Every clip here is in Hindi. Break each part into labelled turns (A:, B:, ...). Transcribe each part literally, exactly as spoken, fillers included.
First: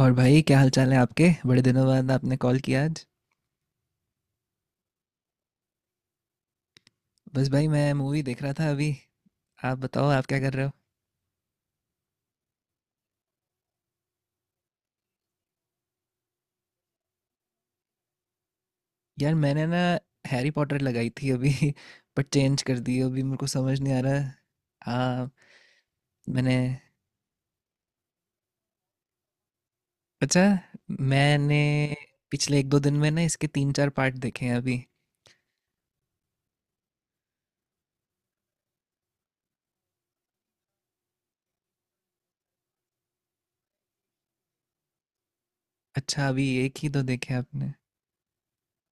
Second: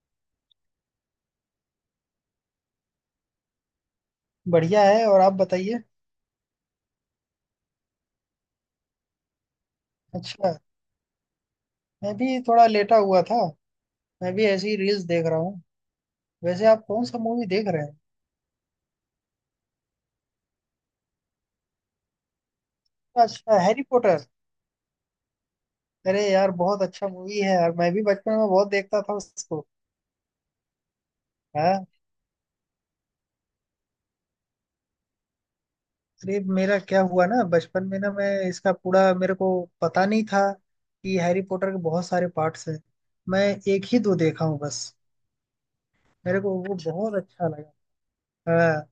A: और भाई क्या हाल चाल है आपके? बड़े दिनों बाद आपने कॉल किया आज।
B: बढ़िया है। और आप बताइए।
A: बस भाई मैं मूवी देख रहा था अभी। आप बताओ आप क्या कर
B: अच्छा।
A: रहे हो?
B: मैं भी थोड़ा लेटा हुआ था। मैं भी ऐसी रील्स देख रहा हूँ। वैसे आप कौन सा मूवी देख रहे हैं?
A: यार मैंने ना हैरी पॉटर लगाई थी अभी बट चेंज कर दी अभी, मेरे को
B: अच्छा,
A: समझ
B: हैरी
A: नहीं आ
B: पॉटर।
A: रहा। हाँ,
B: अरे यार
A: मैंने
B: बहुत अच्छा मूवी है यार, मैं भी बचपन में बहुत देखता था उसको।
A: अच्छा मैंने
B: हाँ।
A: पिछले एक दो दिन में ना इसके तीन चार पार्ट देखे हैं अभी।
B: अरे मेरा क्या हुआ ना, बचपन में ना मैं इसका पूरा, मेरे को पता नहीं था कि हैरी पॉटर के बहुत सारे पार्ट्स हैं। मैं एक ही दो देखा हूँ बस।
A: अच्छा,
B: मेरे
A: अभी
B: को वो
A: एक ही दो
B: बहुत
A: देखे हैं
B: अच्छा
A: आपने?
B: लगा। हाँ,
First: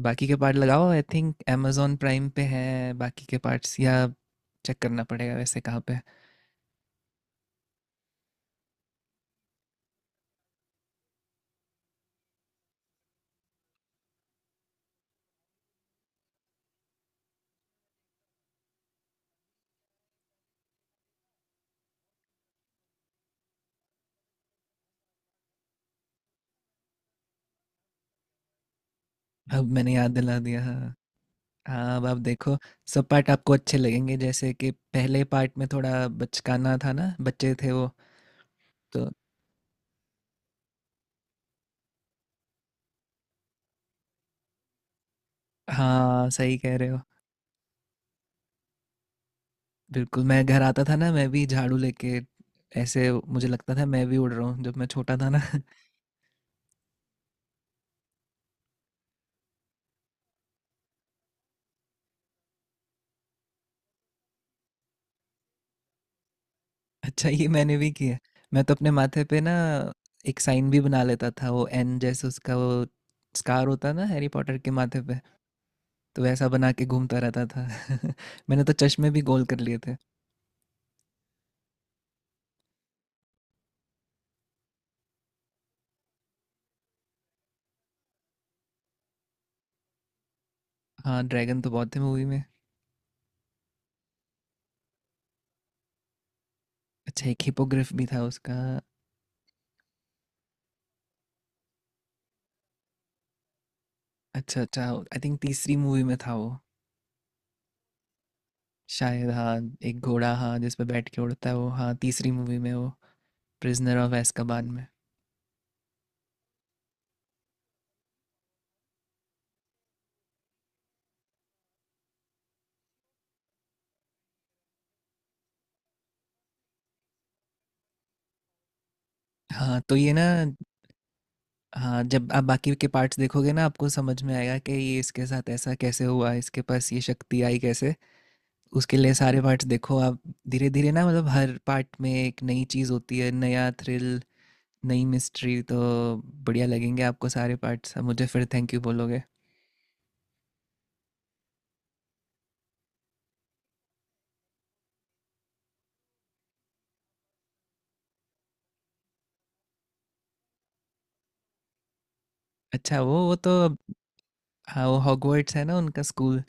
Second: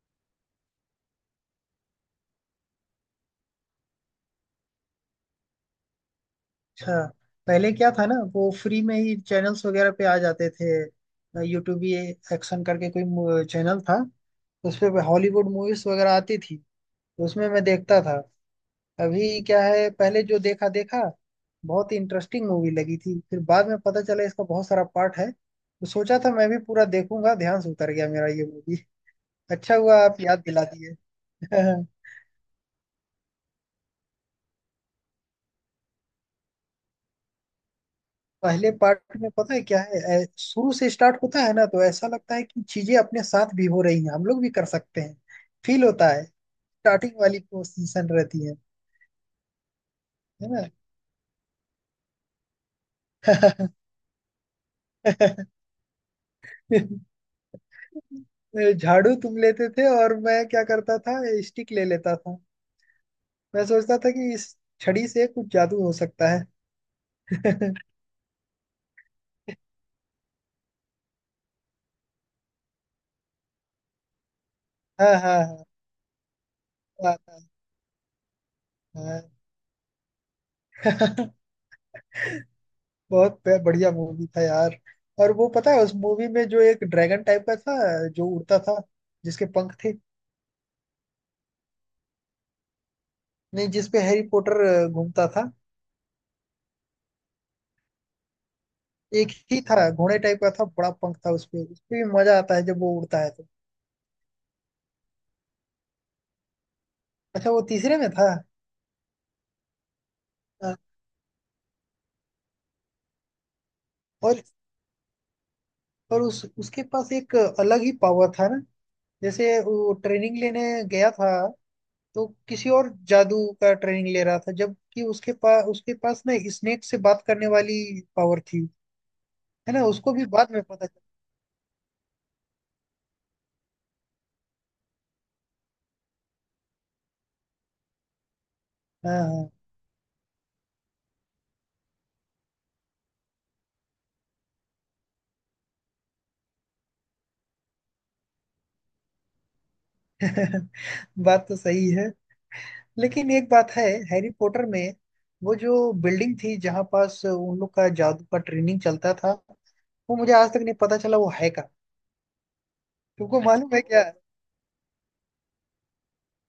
A: बाकी के पार्ट लगाओ, आई थिंक amazon प्राइम पे है बाकी के पार्ट्स, या चेक करना पड़ेगा वैसे कहाँ पे।
B: अच्छा। पहले क्या था ना, वो फ्री में ही चैनल्स वगैरह पे आ जाते थे। यूट्यूब, ये एक्शन करके कोई चैनल था, उस पे हॉलीवुड मूवीज वगैरह आती थी, तो उसमें मैं देखता था। अभी क्या है, पहले जो देखा देखा बहुत इंटरेस्टिंग मूवी लगी थी, फिर बाद में पता चला इसका बहुत सारा पार्ट है, तो सोचा था मैं भी पूरा देखूंगा, ध्यान से उतर गया मेरा ये मूवी।
A: अब
B: अच्छा
A: मैंने
B: हुआ
A: याद
B: आप
A: दिला
B: याद
A: दिया
B: दिला
A: हाँ।
B: दिए।
A: हाँ, अब आप देखो। सब पार्ट आपको अच्छे लगेंगे, जैसे कि पहले पार्ट में थोड़ा बचकाना था ना, बच्चे थे वो
B: पहले
A: तो।
B: पार्ट में पता है क्या है, ऐ- शुरू से स्टार्ट होता है ना, तो ऐसा लगता है कि चीजें अपने साथ भी हो रही हैं, हम लोग भी कर सकते हैं। फील होता है।
A: हाँ सही कह रहे हो।
B: स्टार्टिंग वाली पोजीशन रहती है।
A: बिल्कुल, मैं
B: है
A: घर
B: ना।
A: आता था ना, मैं भी झाड़ू लेके ऐसे, मुझे लगता था मैं भी उड़ रहा हूँ जब मैं छोटा था ना।
B: झाड़ू तुम लेते थे और मैं क्या करता था, स्टिक ले लेता था। मैं सोचता था कि इस छड़ी से कुछ जादू हो सकता
A: अच्छा, ये
B: है।
A: मैंने भी किया। मैं तो अपने माथे पे ना एक साइन भी बना लेता था, वो एन जैसे उसका वो स्कार होता है ना हैरी पॉटर के माथे
B: हाँ
A: पे,
B: हाँ हाँ।
A: तो वैसा बना के घूमता रहता
B: हाँ।
A: था। मैंने तो चश्मे भी
B: हाँ,
A: गोल कर लिए थे।
B: हाँ। बहुत ब- बढ़िया मूवी था यार। और वो पता है उस मूवी में जो एक ड्रैगन टाइप का था, जो उड़ता था, जिसके पंख थे।
A: हाँ, ड्रैगन तो बहुत थे मूवी में।
B: नहीं, जिसपे हैरी पॉटर अ, घूमता था।
A: अच्छा, एक हिपोग्रिफ भी था उसका।
B: एक ही था, घोड़े टाइप का था, बड़ा पंख था उसपे, उसपे भी मजा आता है जब वो उड़ता है तो।
A: अच्छा अच्छा, आई थिंक तीसरी मूवी में था वो,
B: अच्छा, वो तीसरे में था।
A: शायद। हाँ एक घोड़ा, हाँ जिस
B: हाँ,
A: पे बैठ के उड़ता है वो, हाँ तीसरी मूवी में वो, प्रिजनर ऑफ
B: और
A: एस्काबान में।
B: और उस उसके पास एक अलग ही पावर था ना, जैसे वो ट्रेनिंग लेने गया था, तो किसी और जादू का ट्रेनिंग ले रहा था, जबकि उसके पास उसके पास ना स्नेक से बात करने वाली पावर थी। है
A: हाँ
B: ना,
A: तो ये
B: उसको
A: ना,
B: भी बाद में पता चला।
A: हाँ जब आप बाकी के पार्ट्स देखोगे ना आपको समझ में आएगा कि ये इसके साथ ऐसा कैसे हुआ, इसके पास ये शक्ति आई कैसे। उसके लिए सारे
B: हाँ।
A: पार्ट्स देखो आप। धीरे धीरे ना, मतलब हर पार्ट में एक नई चीज़ होती है, नया थ्रिल, नई मिस्ट्री, तो बढ़िया लगेंगे आपको सारे पार्ट्स। मुझे फिर थैंक यू बोलोगे।
B: बात तो सही है। लेकिन एक बात है, हैरी पॉटर में वो जो बिल्डिंग थी, जहाँ पास उन लोग का जादू का ट्रेनिंग चलता था, वो मुझे आज तक नहीं पता चला वो है का।
A: अच्छा वो वो
B: तुमको अच्छा
A: तो,
B: मालूम है क्या?
A: हाँ, वो हॉगवर्ट्स है ना उनका स्कूल।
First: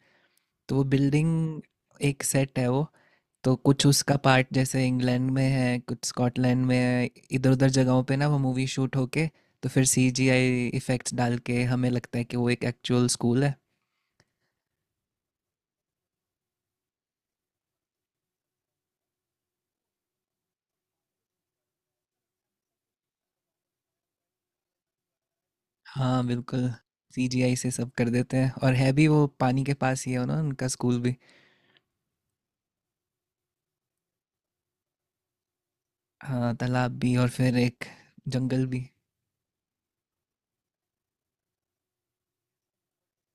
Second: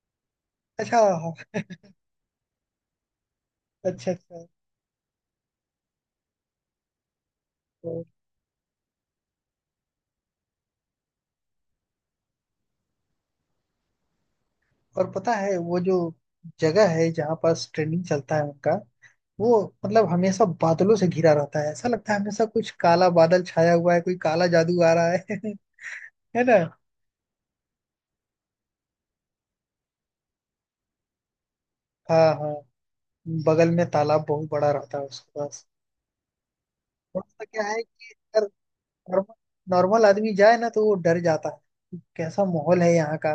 A: तो वो
B: अच्छा।
A: बिल्डिंग, एक सेट है वो, तो कुछ
B: अच्छा अच्छा।
A: उसका पार्ट जैसे इंग्लैंड में है, कुछ स्कॉटलैंड में है, इधर उधर जगहों
B: तो,
A: पे ना वो मूवी शूट होके, तो फिर सीजीआई इफेक्ट्स डाल के हमें लगता है कि वो एक एक्चुअल स्कूल है।
B: और पता है वो जो जगह है जहाँ पास ट्रेनिंग चलता है उनका, वो मतलब हमेशा बादलों से घिरा रहता है, ऐसा लगता है हमेशा कुछ काला बादल छाया हुआ है, कोई काला जादू आ रहा है।
A: हाँ
B: है ना।
A: बिल्कुल, सीजीआई से सब कर देते हैं। और है भी वो पानी के पास ही है ना, उनका स्कूल भी।
B: हाँ हाँ। बगल में तालाब बहुत बड़ा रहता है उसके पास।
A: हाँ तालाब भी
B: थोड़ा
A: और
B: सा
A: फिर
B: क्या है
A: एक
B: कि अगर
A: जंगल भी।
B: नॉर्मल नॉर्मल आदमी जाए ना, तो वो डर जाता है कि कैसा माहौल है यहाँ का।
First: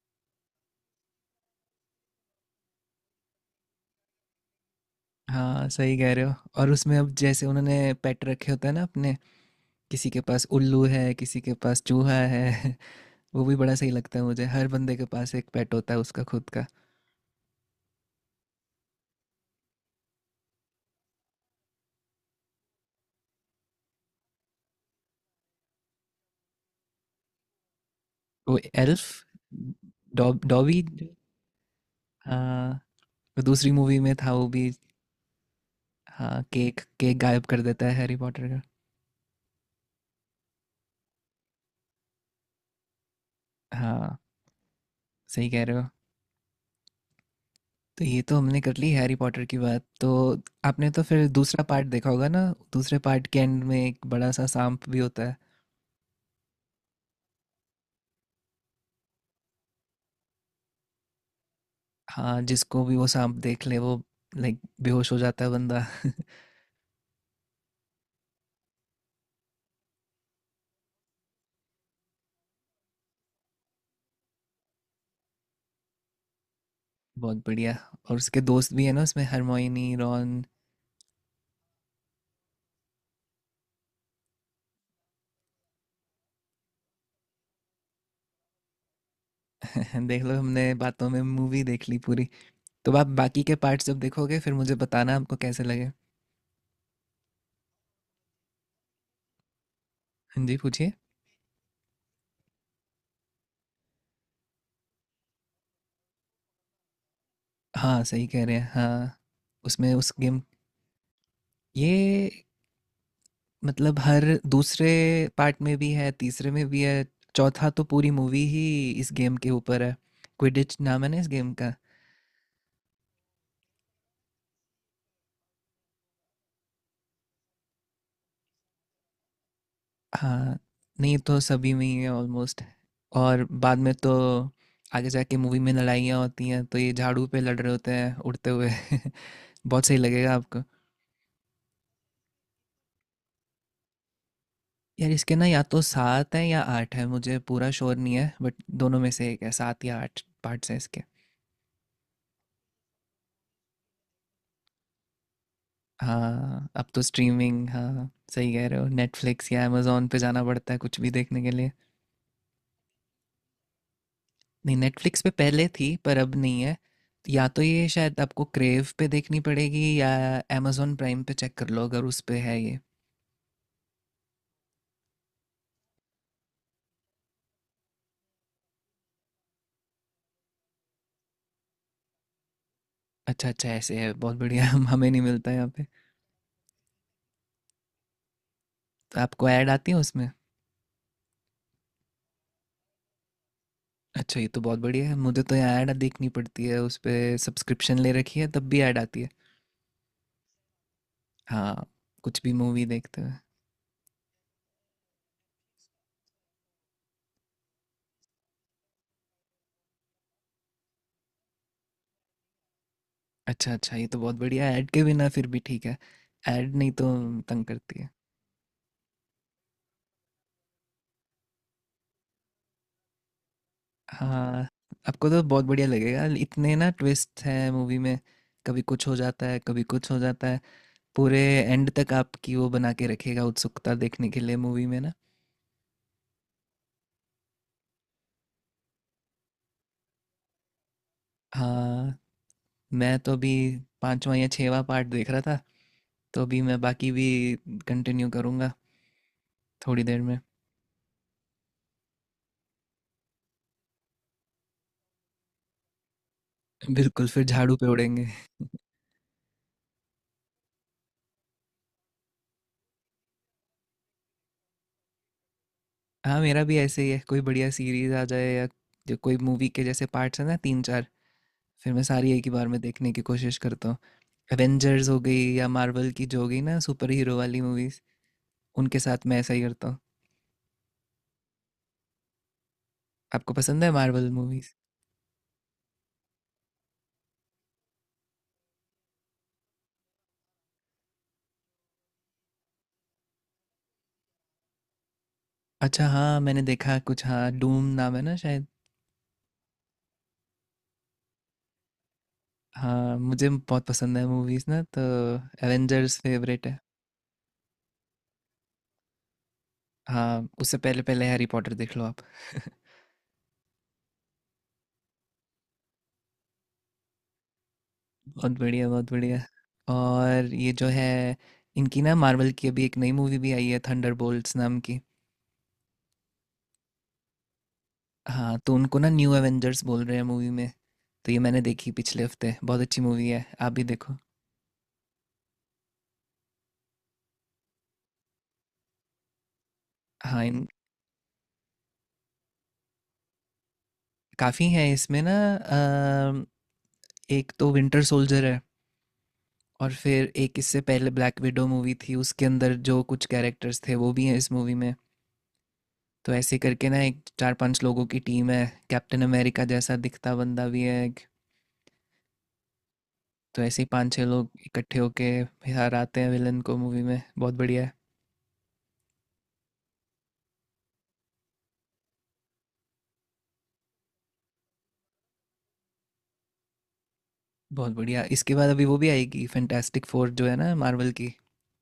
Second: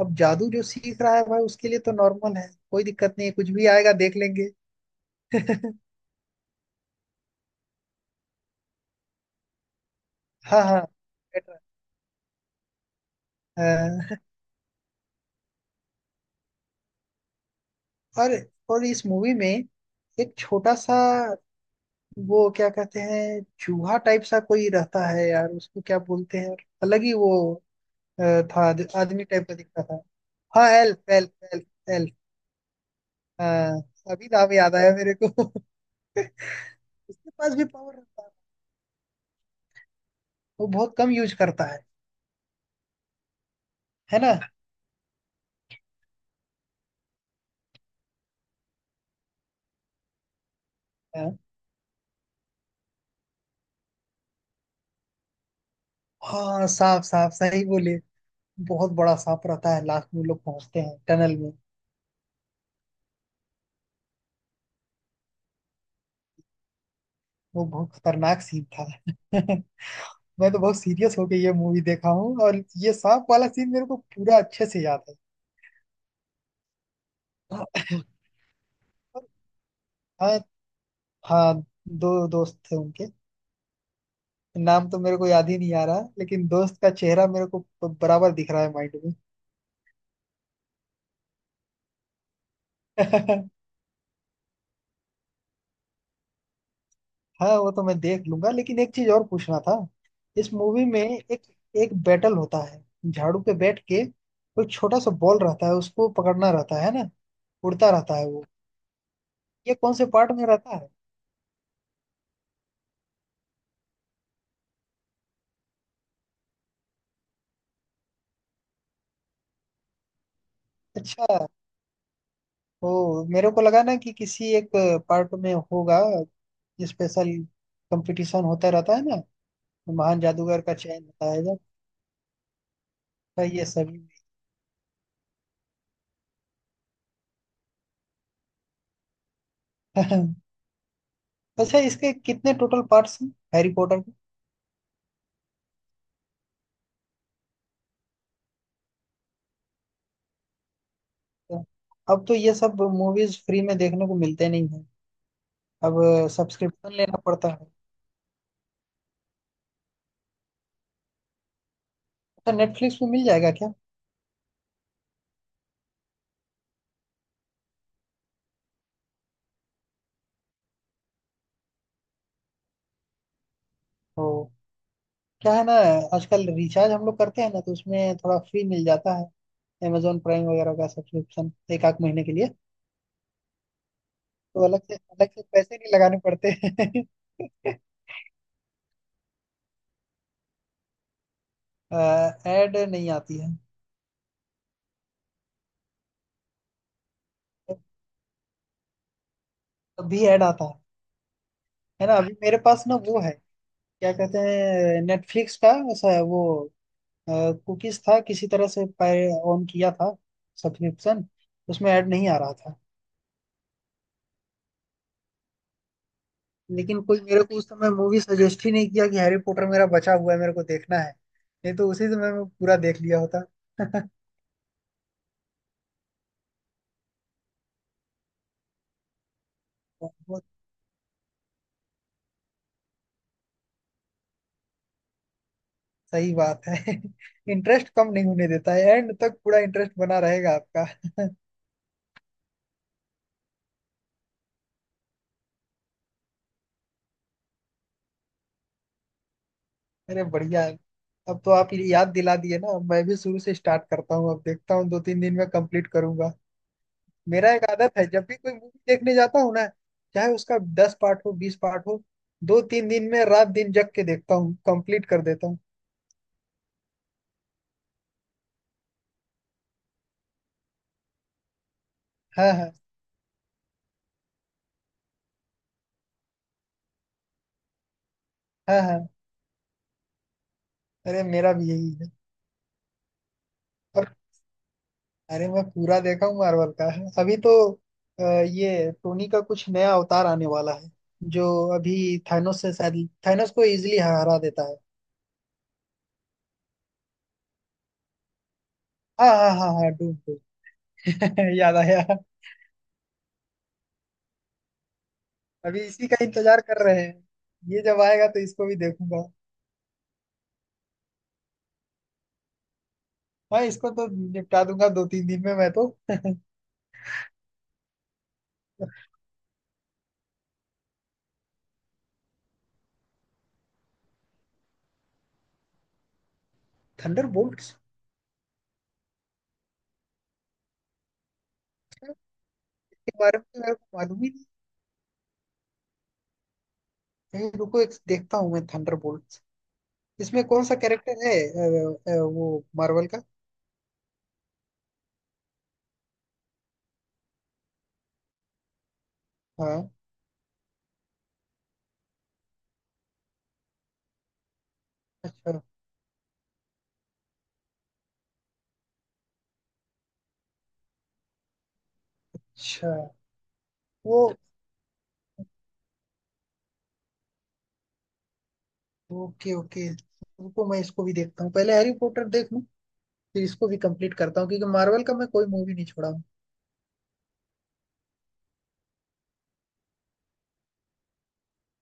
B: अब जादू जो सीख रहा है भाई, उसके लिए तो नॉर्मल है, कोई दिक्कत नहीं है, कुछ भी आएगा देख लेंगे।
A: हाँ सही कह रहे हो। और उसमें अब जैसे उन्होंने पेट रखे होते हैं ना अपने, किसी के पास
B: हाँ। हाँ,
A: उल्लू है, किसी
B: बेटर
A: के
B: है।
A: पास चूहा है। वो भी बड़ा सही
B: अ,
A: लगता है मुझे। हर बंदे के पास एक पेट होता है उसका खुद का।
B: और और इस मूवी में एक छोटा सा, वो क्या कहते हैं, चूहा टाइप सा कोई रहता है यार, उसको क्या बोलते हैं, अलग ही वो अ,
A: वो
B: था, आद-
A: एल्फ,
B: आदमी टाइप का दिखता था।
A: डॉ
B: हाँ
A: डॉबी जो-
B: एल्फ एल्फ एल्फ एल्फ।
A: हाँ, वो दूसरी
B: हाँ,
A: मूवी में
B: अभी
A: था वो
B: नाम
A: भी।
B: याद आया मेरे को।
A: हाँ, केक केक
B: उसके
A: गायब
B: पास
A: कर
B: भी
A: देता है
B: पावर
A: हैरी
B: रहता है,
A: पॉटर का।
B: वो बहुत कम यूज करता है।
A: हाँ,
B: है ना।
A: सही कह रहे हो। तो ये तो हमने कर ली हैरी पॉटर की बात। तो आपने तो फिर
B: हाँ।
A: दूसरा पार्ट देखा होगा ना? दूसरे पार्ट के एंड में एक बड़ा सा सांप भी होता है।
B: हाँ, सांप सांप सही बोले, बहुत बड़ा सांप रहता है, लास्ट में लोग पहुंचते हैं टनल में।
A: हाँ, जिसको भी वो सांप देख ले वो लाइक बेहोश हो जाता है बंदा।
B: वो बहुत खतरनाक सीन था। मैं तो बहुत सीरियस होके ये मूवी देखा हूँ, और ये सांप वाला सीन मेरे को पूरा अच्छे से याद है।
A: बहुत
B: और
A: बढ़िया। और उसके दोस्त भी है ना उसमें, हरमोइनी,
B: हाँ।
A: रॉन।
B: हाँ, दो दोस्त थे उनके, नाम तो मेरे को याद ही नहीं आ रहा, लेकिन दोस्त का चेहरा मेरे को बराबर दिख रहा है माइंड
A: देख लो हमने बातों में मूवी देख ली पूरी। तो आप बाकी
B: में।
A: के पार्ट्स जब देखोगे फिर मुझे बताना आपको कैसे लगे।
B: हाँ, वो तो मैं देख लूंगा, लेकिन एक चीज और पूछना था।
A: हाँ
B: इस
A: जी
B: मूवी
A: पूछिए।
B: में एक एक बैटल होता है, झाड़ू पे बैठ के, कोई छोटा सा बॉल रहता है उसको पकड़ना रहता है ना, उड़ता
A: हाँ
B: रहता
A: सही
B: है वो,
A: कह रहे हैं हाँ।
B: ये
A: उसमें
B: कौन से
A: उस
B: पार्ट
A: गेम,
B: में रहता है?
A: ये मतलब हर दूसरे पार्ट में भी है, तीसरे में भी है, चौथा तो पूरी मूवी ही इस गेम के ऊपर है। क्विडिच नाम है ना इस
B: अच्छा।
A: गेम का।
B: ओ, मेरे को लगा ना कि किसी एक पार्ट में होगा स्पेशल, कंपटीशन होता रहता है ना, महान
A: हाँ,
B: जादूगर का चयन
A: नहीं
B: होता
A: तो
B: है जब।
A: सभी में ही है ऑलमोस्ट।
B: तो
A: और
B: ये
A: बाद में
B: सभी
A: तो आगे जाके मूवी में लड़ाइयाँ होती हैं तो ये झाड़ू पे लड़ रहे होते हैं उड़ते हुए। बहुत सही लगेगा
B: में।
A: आपको।
B: अच्छा, इसके कितने टोटल पार्ट्स हैं, हैरी पॉटर के?
A: यार इसके ना या तो सात है या आठ है, मुझे पूरा श्योर नहीं है, बट दोनों में से एक है, सात या आठ पार्ट्स हैं इसके।
B: अब तो ये सब मूवीज फ्री में देखने को मिलते नहीं है। अब
A: हाँ अब
B: सब्सक्रिप्शन
A: तो
B: लेना पड़ता
A: स्ट्रीमिंग,
B: है।
A: हाँ सही कह रहे हो, नेटफ्लिक्स या अमेजोन पे जाना पड़ता है कुछ भी देखने के लिए।
B: अच्छा, नेटफ्लिक्स में मिल जाएगा क्या?
A: नहीं, नेटफ्लिक्स पे पहले थी पर अब नहीं है। या तो ये शायद आपको क्रेव पे देखनी पड़ेगी या amazon प्राइम पे चेक कर लो, अगर उस पे है ये।
B: तो क्या है ना, आजकल रिचार्ज हम लोग करते हैं ना, तो उसमें थोड़ा फ्री मिल जाता है। amazon प्राइम वगैरह का सब्सक्रिप्शन एक आध महीने के लिए,
A: अच्छा अच्छा, ऐसे है, बहुत बढ़िया।
B: तो अलग
A: हम
B: से
A: हमें नहीं
B: अलग से
A: मिलता यहाँ
B: पैसे
A: पे।
B: नहीं लगाने पड़ते हैं।
A: तो आपको ऐड आती है उसमें?
B: ऐड नहीं आती है।
A: अच्छा ये तो बहुत बढ़िया है। मुझे तो यहाँ ऐड देखनी पड़ती है उस पे, सब्सक्रिप्शन ले रखी है तब भी ऐड आती है।
B: अभी ऐड आता है
A: हाँ,
B: है ना। अभी
A: कुछ भी
B: मेरे पास
A: मूवी
B: ना वो
A: देखते हुए।
B: है, क्या कहते हैं, नेटफ्लिक्स का ऐसा है वो, कुकीज था किसी तरह से ऑन किया था सब्सक्रिप्शन, उसमें ऐड नहीं आ रहा था।
A: अच्छा अच्छा, ये तो बहुत बढ़िया है। ऐड के बिना फिर भी ठीक है। ऐड नहीं
B: लेकिन
A: तो
B: कोई मेरे को
A: तंग
B: उस समय
A: करती है।
B: मूवी सजेस्ट ही नहीं किया कि हैरी पॉटर मेरा बचा हुआ है, मेरे को देखना है, नहीं तो उसी समय मैं पूरा देख लिया होता।
A: हाँ, आपको तो बहुत बढ़िया लगेगा, इतने ना ट्विस्ट हैं मूवी में, कभी कुछ हो जाता है कभी कुछ हो
B: बहुत
A: जाता है, पूरे एंड तक आपकी वो बना के रखेगा उत्सुकता देखने के लिए मूवी में ना।
B: सही बात है। इंटरेस्ट कम नहीं होने देता है, एंड तक पूरा इंटरेस्ट बना रहेगा आपका।
A: हाँ, मैं तो अभी पांचवा या छठवां पार्ट देख रहा था, तो अभी मैं बाकी भी कंटिन्यू करूँगा थोड़ी देर
B: अरे
A: में।
B: बढ़िया है। अब तो आप ये याद दिला दिए ना, अब मैं भी शुरू से स्टार्ट करता हूँ, अब देखता हूँ, दो तीन दिन में कंप्लीट करूंगा।
A: बिल्कुल फिर
B: मेरा एक
A: झाड़ू पे
B: आदत है,
A: उड़ेंगे।
B: जब भी कोई मूवी देखने जाता हूँ ना, चाहे उसका दस पार्ट हो बीस पार्ट हो, दो तीन दिन में रात दिन जग के देखता हूँ कंप्लीट कर देता हूँ।
A: हाँ मेरा भी ऐसे ही है, कोई बढ़िया सीरीज आ जाए या जो कोई मूवी के जैसे पार्ट्स हैं ना तीन चार, फिर मैं सारी एक ही
B: हाँ
A: बार
B: हाँ।
A: में देखने की कोशिश करता हूँ। एवेंजर्स हो गई या मार्वल की जो हो गई ना सुपर हीरो वाली मूवीज,
B: हाँ
A: उनके
B: हाँ।
A: साथ मैं ऐसा ही करता हूँ।
B: अरे मेरा भी यही है।
A: आपको पसंद है
B: और
A: मार्वल मूवीज?
B: अरे मैं पूरा देखा हूँ मार्वल का। अभी तो अ, ये टोनी का कुछ नया अवतार आने वाला है जो, अभी थानोस से, शायद थानोस को इजिली हरा देता है।
A: अच्छा हाँ, मैंने देखा कुछ, हाँ डूम नाम है ना शायद।
B: हाँ हाँ हाँ हाँ, डूम डूम। याद आया।
A: हाँ मुझे बहुत पसंद है मूवीज ना, तो
B: अभी इसी का
A: एवेंजर्स
B: इंतजार
A: फेवरेट है।
B: कर रहे हैं, ये जब आएगा तो इसको भी देखूंगा।
A: हाँ उससे पहले पहले हैरी पॉटर देख लो आप।
B: हाँ, इसको तो निपटा दूंगा दो तीन दिन में मैं तो।
A: बहुत बढ़िया बहुत बढ़िया। और ये जो है इनकी ना मार्वल की, अभी एक नई मूवी भी आई है थंडरबोल्ट्स नाम की।
B: थंडर के
A: हाँ तो उनको ना न्यू एवेंजर्स बोल रहे हैं मूवी में। तो ये मैंने देखी पिछले हफ्ते, बहुत अच्छी मूवी
B: बारे में
A: है,
B: तो
A: आप
B: मेरे
A: भी
B: को
A: देखो।
B: मालूम ही नहीं है। रुको, एक देखता हूँ मैं, थंडर
A: हाँ
B: इसमें कौन
A: इन
B: सा कैरेक्टर है, अ, अ, वो मार्वल का।
A: काफ़ी हैं इसमें ना, अम, एक तो विंटर सोल्जर है,
B: हाँ।
A: और फिर एक इससे पहले ब्लैक विडो मूवी थी उसके अंदर जो कुछ कैरेक्टर्स थे वो भी हैं इस मूवी में।
B: अच्छा।
A: तो ऐसे करके ना एक चार पांच लोगों की टीम है, कैप्टन अमेरिका जैसा दिखता बंदा भी है एक।
B: अच्छा
A: तो ऐसे ही पांच
B: वो।
A: छह लोग इकट्ठे होके हराते हैं विलन को मूवी में, बहुत बढ़िया है।
B: ओके ओके, रुको मैं इसको भी देखता हूँ, पहले हैरी पॉटर देख लूँ, फिर इसको भी कंप्लीट करता हूँ, क्योंकि मार्वल का मैं कोई मूवी नहीं छोड़ा हूँ।
A: बहुत बढ़िया, इसके बाद अभी वो भी आएगी फैंटास्टिक फोर जो है ना मार्वल की,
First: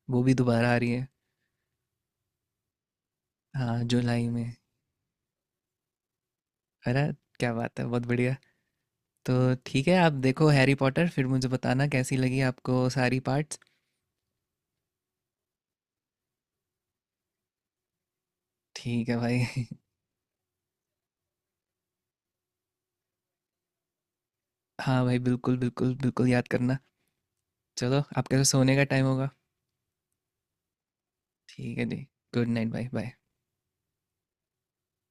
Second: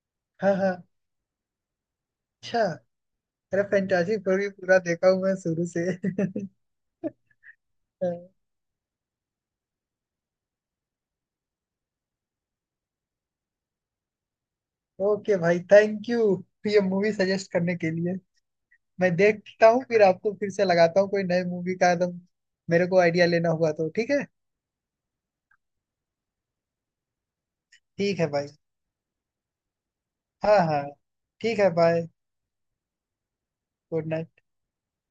A: वो भी
B: हाँ हाँ।
A: दोबारा आ रही है।
B: अच्छा। अरे
A: हाँ
B: फैंटास्टिक
A: जुलाई
B: फोर
A: में।
B: भी पूरा देखा हूँ मैं शुरू से।
A: अरे क्या बात है, बहुत बढ़िया। तो ठीक है आप देखो हैरी पॉटर, फिर मुझे बताना कैसी लगी आपको सारी पार्ट्स।
B: ओके भाई थैंक यू, ये मूवी सजेस्ट करने के लिए।
A: ठीक
B: मैं
A: है भाई।
B: देखता हूँ, फिर आपको फिर से लगाता हूँ, कोई नई मूवी का एकदम मेरे को आइडिया लेना हुआ तो ठीक है।
A: हाँ भाई बिल्कुल बिल्कुल बिल्कुल, याद करना। चलो
B: ठीक है
A: आपके तो
B: भाई।
A: सोने का टाइम होगा।
B: हाँ हाँ। ठीक है
A: ठीक है जी,
B: बाय।
A: गुड नाइट भाई बाय।
B: Good night.